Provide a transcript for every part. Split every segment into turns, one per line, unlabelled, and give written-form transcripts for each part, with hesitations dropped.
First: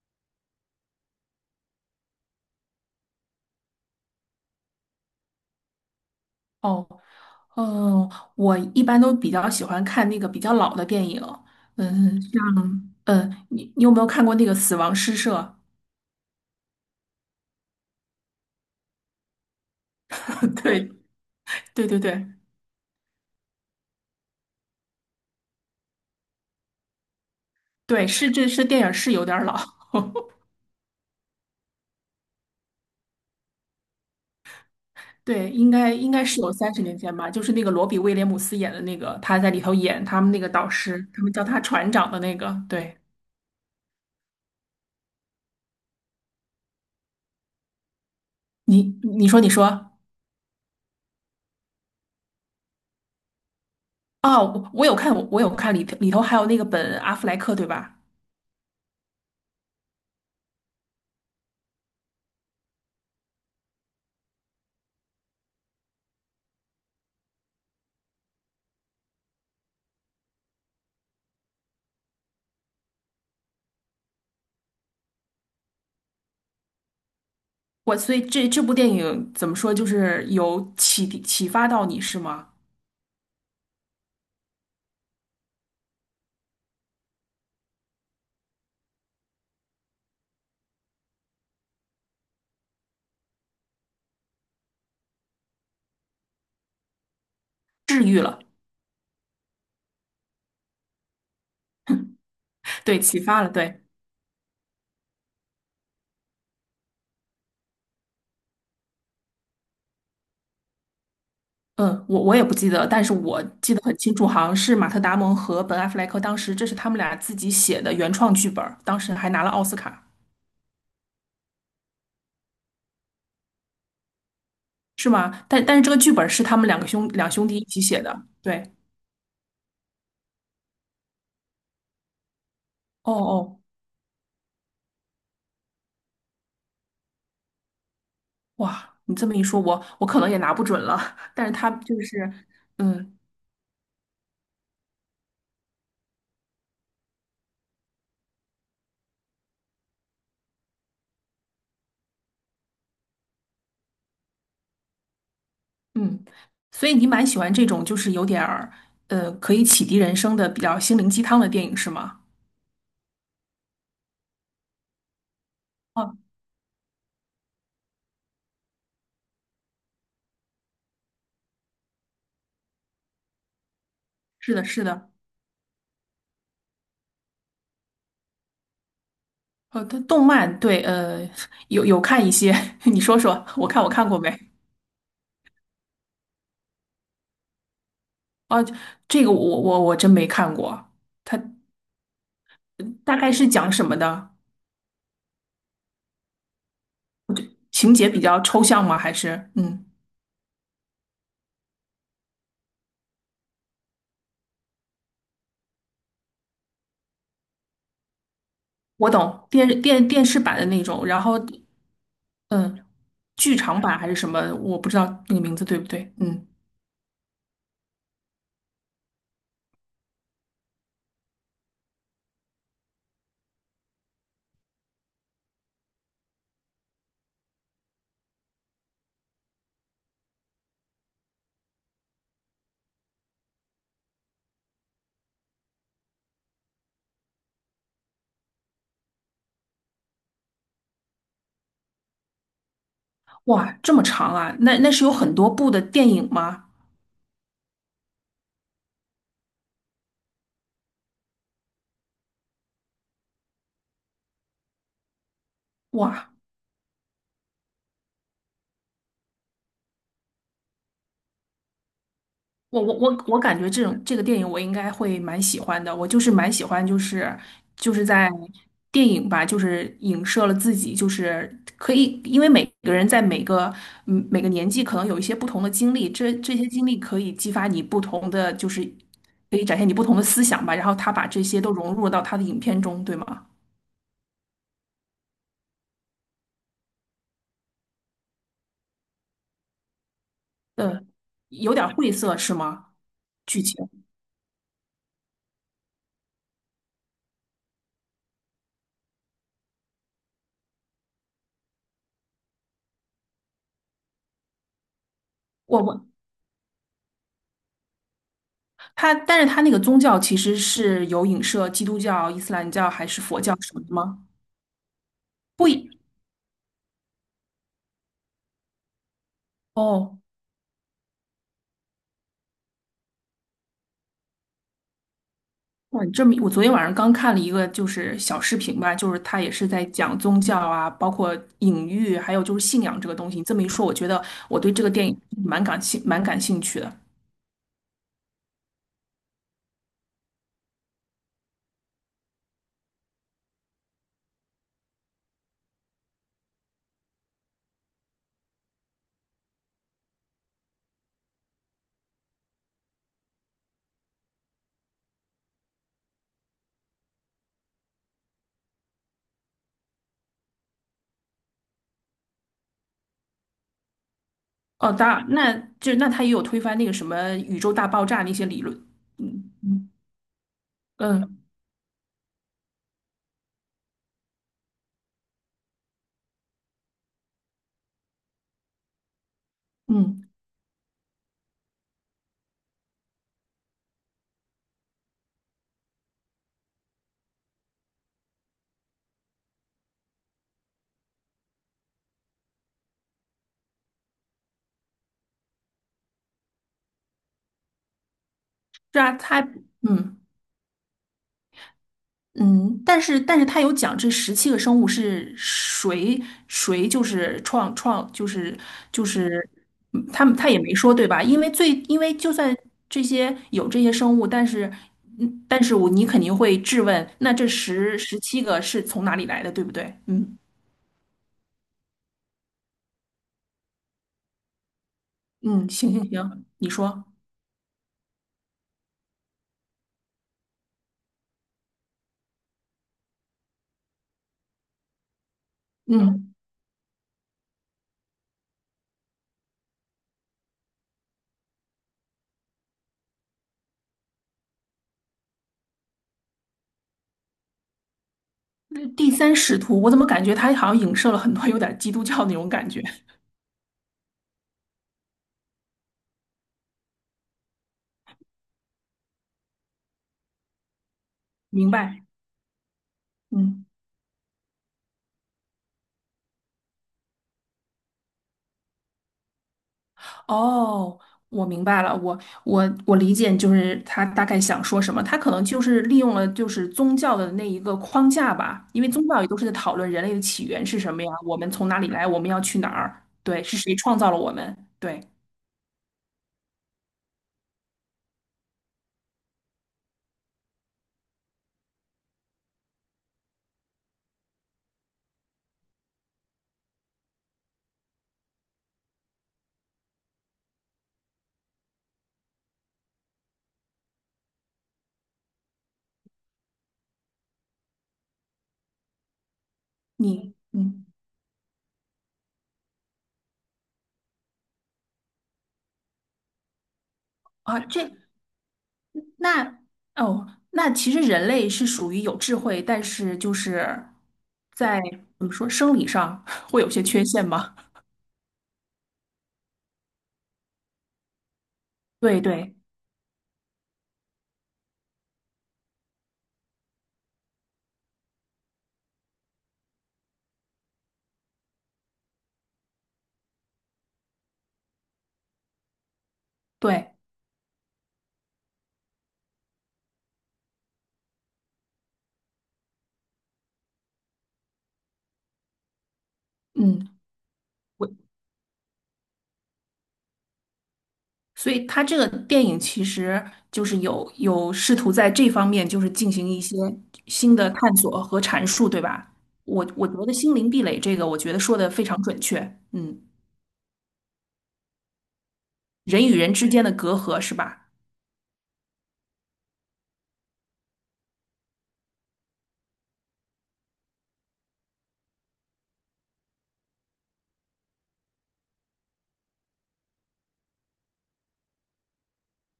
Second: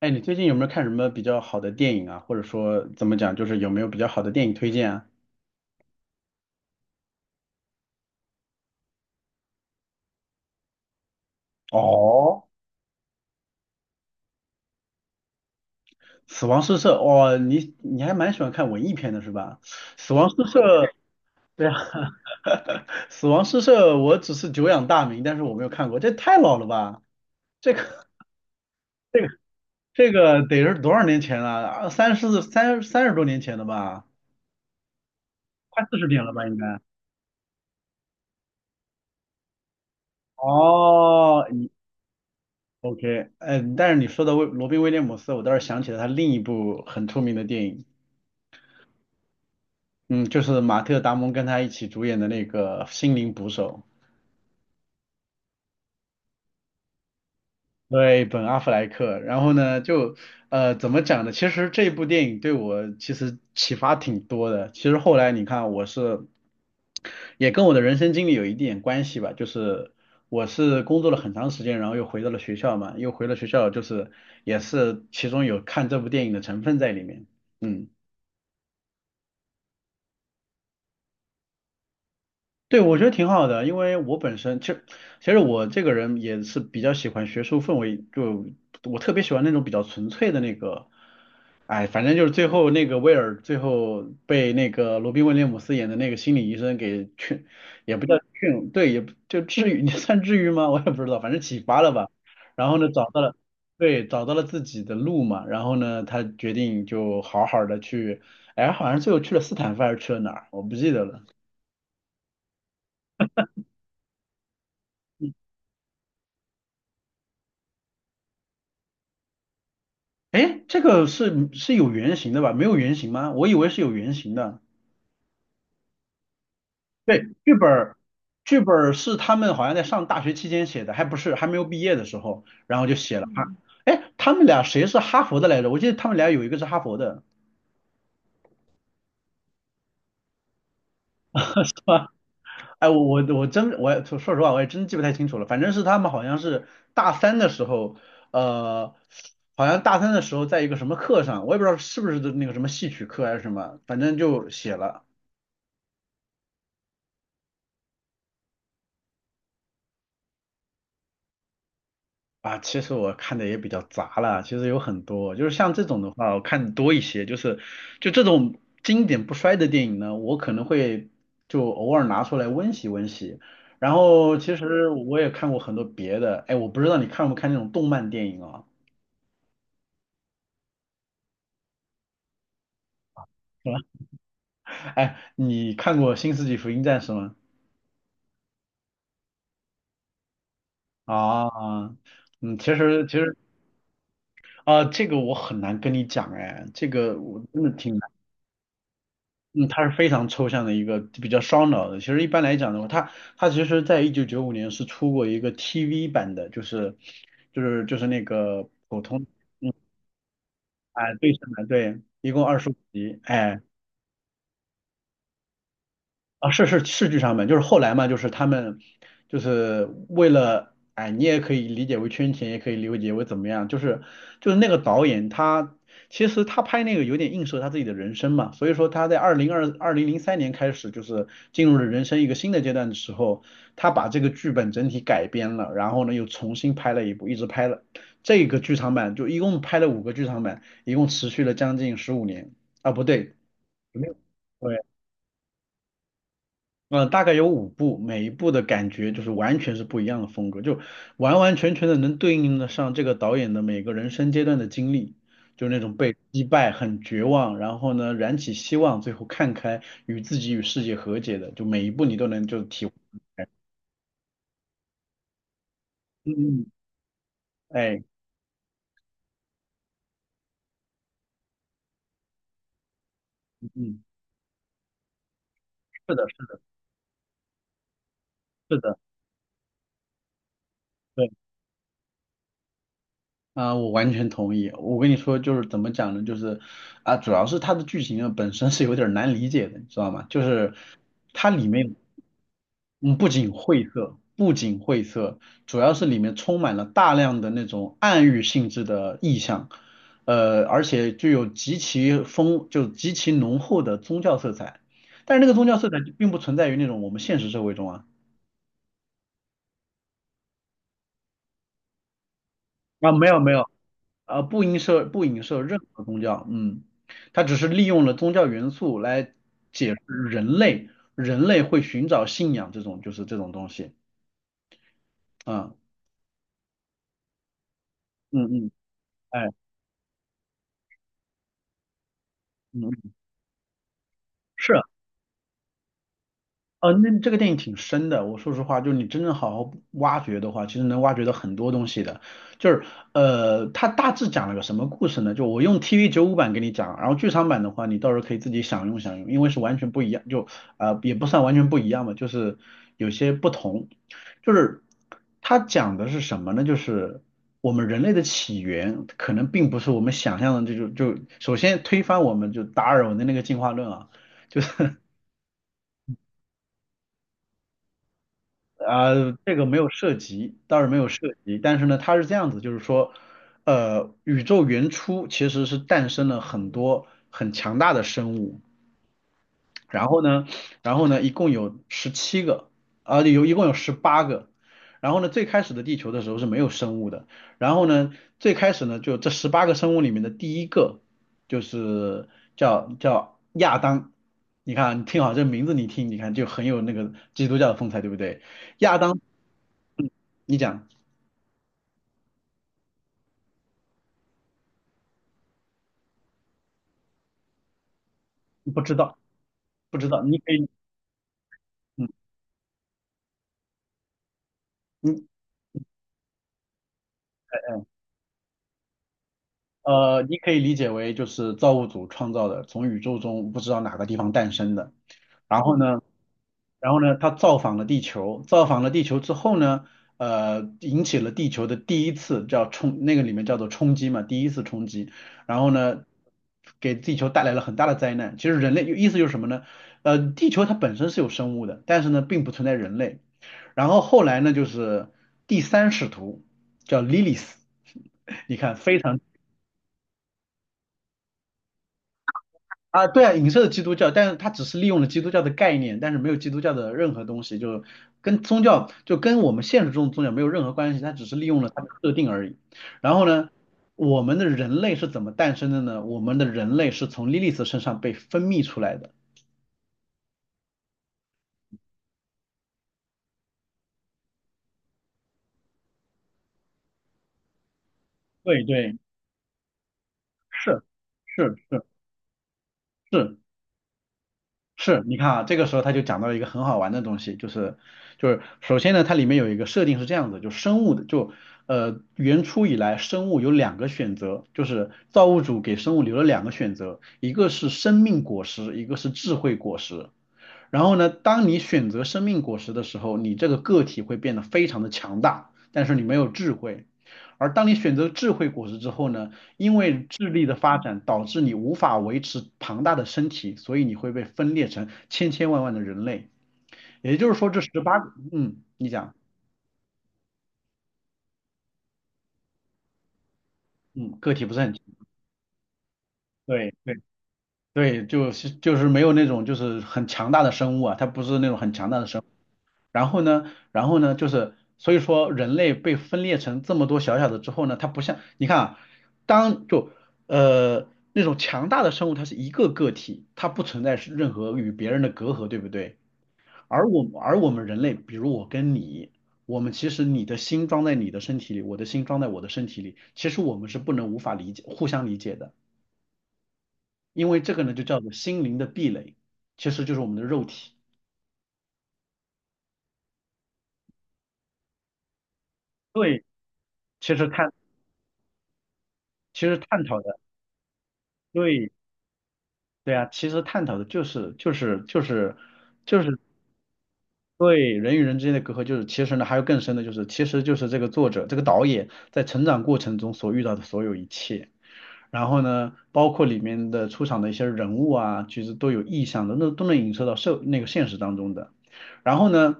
哎，你最近有没有看什么比较好的电影啊？或者说怎么讲，就是有没有比较好的电影推荐啊？
哦，我一般都比较喜欢看那个比较老的电影，嗯，像
哦，
你有没有看过那个《死亡诗社》？
死亡诗社，哇，你还蛮喜欢看文艺片的是吧？死亡诗 社，
对，
对啊，
对对对
死亡诗社，我只是久仰大名，但是我没有看过，这太老了吧？这个
对，是电影是
这
有
个
点儿老，
这个得是多少年前了？啊，30多年前了吧？
对，应
快
该
四十
应
年
该
了
是
吧
有
应该？
30年前吧，就是那个罗比威廉姆斯演的那个，他在里头演他们那个导师，他们叫
哦，
他船长的那个，对。
OK，嗯，但是你说的罗宾威廉姆斯，我倒是想起了他另一部很出名的电影，
你你说你说
嗯，就是马特达蒙跟他一起主演的那个《心灵捕手》，
哦，我有看里头还有那个本阿弗莱克对吧？
对，本阿弗莱克。然后呢，就怎么讲呢？其实这部电影对我其实启发挺多的。其实后来你看，我是也跟我的人生经历有一点关系吧，就是我是工作了很长时间，然后又回到了学校嘛，又回了学校，就是也是其中有看这部电影的成分在里面，嗯。
所以这部电影怎么说，就是有启发到你是吗？
对，我觉得挺好的，因为我本身其实我这个人也是比较喜欢学术氛围，就我特别喜欢那种比较纯粹的那个，哎，反正就是最后那个威尔最后被那个罗宾威廉姆斯演的那个心理医生给劝，也
治
不叫
愈了，
劝，对，也不就治愈，你算治愈吗？我也不知道，反正启发了吧。然后呢，
对，
找
启
到了，
发了，对。
对，找到了自己的路嘛。然后呢，他决定就好好的去，哎，好像最后去了斯坦福还是去了哪儿，我不记得了。
嗯，我也不记得，但是我记得很清楚，好像是马特·达蒙和本·阿弗莱克当时这是他们俩自己写的原创剧本儿，当时还拿了奥斯卡。
哎，这个是有原型的吧？没有原型吗？我以为是有原型的。
是吗？但是这个剧本是他们
对，
两兄
剧
弟一
本
起
儿，
写的，
剧
对，
本儿是他们好像在上大学期间写的，还不是还没有毕业的时候，然后就
哦
写了哈。
哦，
哎，他们俩谁是哈佛的来着？我记得他们俩有一个是哈佛的，
哇，你这么一说，我可能也拿不准了，但是他 就
啊，
是。
哎，
嗯，
我也说实话，我也真记不太清楚了。反正是他们好像是大三的时候，呃，大三的时候在一个什么课上，我也不知道是不是那个什么戏曲课还是什么，反正就写了。
嗯，所以你蛮喜欢这种就是有点儿可以启迪人生的比较心灵鸡汤的电影是吗？
啊，其实我看的也比较杂了，其实有很多，就是像这种的
哦，
话，我看多一些，就这种经典不衰的电影呢，我可能会就偶尔拿出来温习温习。然后
是
其
的，是
实
的，
我也看过很多别的，哎，我不知道你看不看那种动漫电影啊？
它动漫对，有有看一些，你说说，我看过没？
哎，你看过《新世纪福音战士》吗？
哦，这个我真没看过，它
啊，嗯，其实
大概是讲什么的？
啊，这个我很难跟你讲，哎，这个我真的
情
挺。
节比较抽象吗？还是
嗯，它
嗯，
是非常抽象的一个比较烧脑的。其实一般来讲的话，它其实在1995年是出过一个 TV 版的，就是那个普
我
通
懂电视版的那种，
哎
然
对
后
称的，对，一共二十五
嗯，
集，
剧
哎。
场版还是什么？我不知道那个名字对不对？嗯。
啊，是剧场版，就是后来嘛，就是他们就是为了，哎，你也可以理解为圈钱，也可以理解为怎么样，就是那个导演他其实他拍那个有点映射他自己的人生嘛，所以说他在2003年开始就是进入了人生一个新的阶段的时候，他把这个剧本整体改编了，然后呢又重新拍了一部，一直拍了这个剧场版，就一共拍了五个剧场版，一共持续了将近15年啊，不对。
哇，这么
没有。
长啊？那那是有很多部的电影吗？
大概有五部，每一部的感觉就是完全是不一样的风格，就完完全全的能对应得上这个导演的每个人生阶段的经历，就那种被
哇，
击败、很绝望，然后呢燃起希望，最后看开，与自己与世界和解的，就每一部你都能就
我
体会
我
出
我我
来。
感觉这种这个电影我应该会蛮喜欢的。我就是蛮喜
嗯，
欢，就是就
哎，
是在电影吧，就是影射了自己，就是可以，因为每个人在每
嗯，
个
嗯
每个年纪可能有一些不同的经历，
是的，
这
是的，
经历可以激发你不同的，就
是
是
的，
可以展现你不同的思想吧。然后他把
对。
这些都融入到他的影片中，对吗？
啊，我完全同意。我跟你说，就是怎么讲呢？就是啊，主要是它的剧情啊本身是有点儿难理解的，你知道吗？就是
嗯，
它里
有点
面，
晦涩是吗？
嗯，
剧情。
不仅晦涩，主要是里面充满了大量的那种暗喻性质的意象，而且具有极其浓厚的宗教色彩。但是那个宗教
我
色彩
我
并不存在于那种我们现实社会中啊。
它，但是它那个宗教其实是有影射基督教、伊斯兰教还
啊，
是
没有
佛
没
教
有。
什么的吗？
啊，不影射
不
任
一，
何宗教，嗯，它只是利用了宗教元素来解释
哦，
人类人类会寻找信仰这种东西，啊，
哇，你这么，我昨天晚上刚看了一个就是小
嗯
视
嗯，
频吧，就是他
哎，
也是在讲宗教啊，包括隐喻，还有就是信
嗯，
仰这个
嗯
东西。你这么一说，我觉得我对
是。
这个电影蛮感兴趣
哦，
的。
那这个电影挺深的。我说实话，就是你真正好好挖掘的话，其实能挖掘到很多东西的。就是它大致讲了个什么故事呢？就我用 TV 95版给你讲，然后剧场版的话，你到时候可以自己享用享用，因为是完全不一样，也不算完全不一样吧，就是有些不同。就是它讲的是什么呢？就是我们人类的起源可能并不是我们想象的这种，就首先推翻我们就达尔文的那个进化论啊。
哦，当然，那他也有推翻那个什么宇宙大爆炸那些理论，
啊，
嗯
这个没有
嗯
涉及，倒是没有涉
嗯
及，但是呢，它是这样子，就是说，宇宙原初其实是诞生了很多很强大的生物，然后
嗯，
呢，然后呢，一共有17个，啊，有一共有十八个，然后呢，最开始的地球的时候是没有生物的，然后呢，最开始呢，就这十八个生物里面的第一个就是叫亚当，你看啊，你听好这名字，你听，你看就很有那个基督教的风采，对不对？亚
是啊，
当
他嗯。
你讲
嗯，但是他有讲这十七个生物是谁谁就是创创就是
不知
就
道，
是
不
嗯
知道，
他们他也没说对吧？因
嗯，
为就算这些生物，但是
你
嗯但是你肯定会质问，那这
呃
十七个是从哪里来的，对不对？
你
嗯
可以理解为就是造物主创造的，从宇宙中不知道哪个地方诞生的。然
嗯，
后
行
呢，
行行，你
然后
说，
呢，他造访了地球，造访了地球之后呢，引起了地球的第一次那个里面叫做冲击嘛，第一次冲击。然后呢，
嗯，
给地球带来了很大的灾难。其实人类意思就是什么呢？地球它本身是有生物的，但是呢，并不存在人类。然后后来呢，就是第三使徒叫 Lilith，你看
那
非
第
常
三使徒，我怎么感觉他好像影射了很多有点基督教那种感觉？
啊，对啊，影射基督教，但是它只是利用了基督教的概念，但是没有基督教的任何东西，就跟宗教就跟我们现实中的宗教没有任何关系，它只是利用了
明
它的
白，
设定而已。然后呢，
嗯。
我们的人类是怎么诞生的呢？我们的人类是从莉莉丝身上被分泌出来的。
哦，我明白了，我理解，就是他大概想说什么，他可能就是利用了就是宗教的那一个框架
对
吧，因为
对，
宗教也都是在讨论人类的起源是
是
什么呀，我
是
们从哪
是
里来，我们要去哪儿，
是，
对，是谁创造了我们，对，
是，你看啊，这个时候他就讲到了一个很好玩的东西，就是首先呢，它里面有一个设定是这样子，就生物的原初以来生物有两个选择，就是造物主给生物留了两个选择，一个是生命果实，一个是智慧果实。然后呢，当你选择生命果实的时候，你这个个体会变得非常的强大，但是你没有智慧。而当你选择智慧果实之后呢，因为智
你，
力的发
嗯，
展导致你无法维持庞大的身体，所以你会被分裂成千千万万的人类。也就是说，
啊，
这十
这，
八个，嗯，你讲，
那哦，那其实人类是属于有智慧，但是就是
嗯，个体不是很，
在怎么说生理上 会有
对
些
对
缺陷吗？
对，就是没有那种就是很强大的生物啊，它不是那种很强大的
对
生物。
对
然后呢，就是所以说人类被分裂成这么多小小的之后呢，它不像你看啊，当就那种强大的生物，它是一个个体，它不存在是任何与别人的隔阂，对不对？
对，
而我们人类，比如我跟你，我们其实你的心装在你的身体里，我的心装在我的身体里，其实我们是不能无法理解互相理解的，
嗯。
因为这个呢就
我。
叫做心灵的壁垒，其实就是我们的肉体。
所以他这个电影其实就是有试图在这方面就是进
对，
行一些
其实
新的
探
探索和阐述，对吧？
其实
我
探
我觉
讨
得
的。
心灵壁垒这个，我觉得说的
对，
非常准确。
对
嗯，
啊，其实探讨的就是就
人与
是
人之间的隔阂是吧？
对人与人之间的隔阂，就是其实呢还有更深的，就是其实就是这个作者这个导演在成长过程中所遇到的所有一切，然后呢，包括里面的出场的一些人物啊，其实都有意向的，那都能影射到那个现实当中的。然后呢，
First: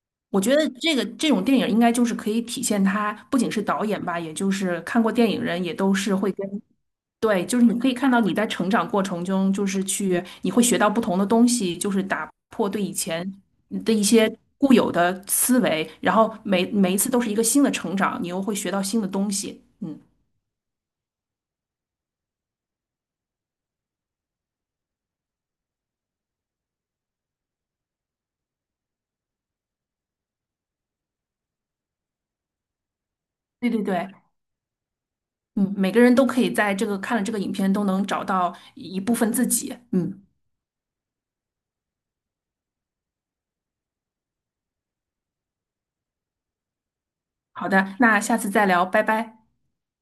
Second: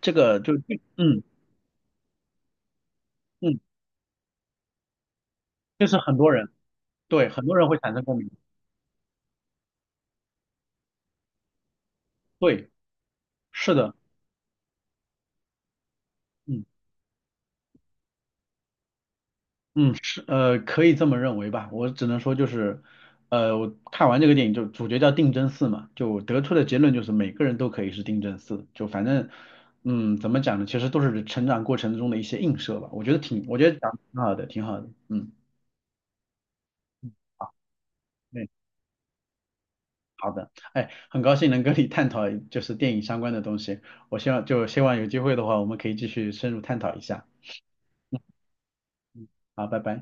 这个
我
就
觉得这个
嗯
这种电影应该就是可以体现他不仅
嗯，
是导演吧，也就是看过电影人也
就
都
是
是
很
会
多
跟
人对
对，
很多
就是
人会
你可
产
以
生
看
共
到
鸣，
你在成长过程中，就是去你会学到不同的东西，就是打破
对，
对以前
是
的
的，
一些固有的思维，然后
嗯。
每一次都是一个新的成长，你又会学到新的东西。
嗯，
嗯，
是，可以这么认为吧。我只能说就是，我看完这个电影，就主角叫定真寺嘛，就得出的结论就是每个人都可以是定真寺。就反正，嗯，怎么讲呢？其实都是成长过程中的一些映射吧。我觉
对
得
对
讲得
对，
挺好的，挺好的。嗯，
嗯，每个人都可以在这个看了这个影片都能找
对，
到一部分自己。嗯，
好的。哎，很高兴能跟你探讨就是电影相关的东西。我希望有机会的话，我们可以继续深入探讨一下。
好的，那下次再聊，拜拜。
好，拜拜。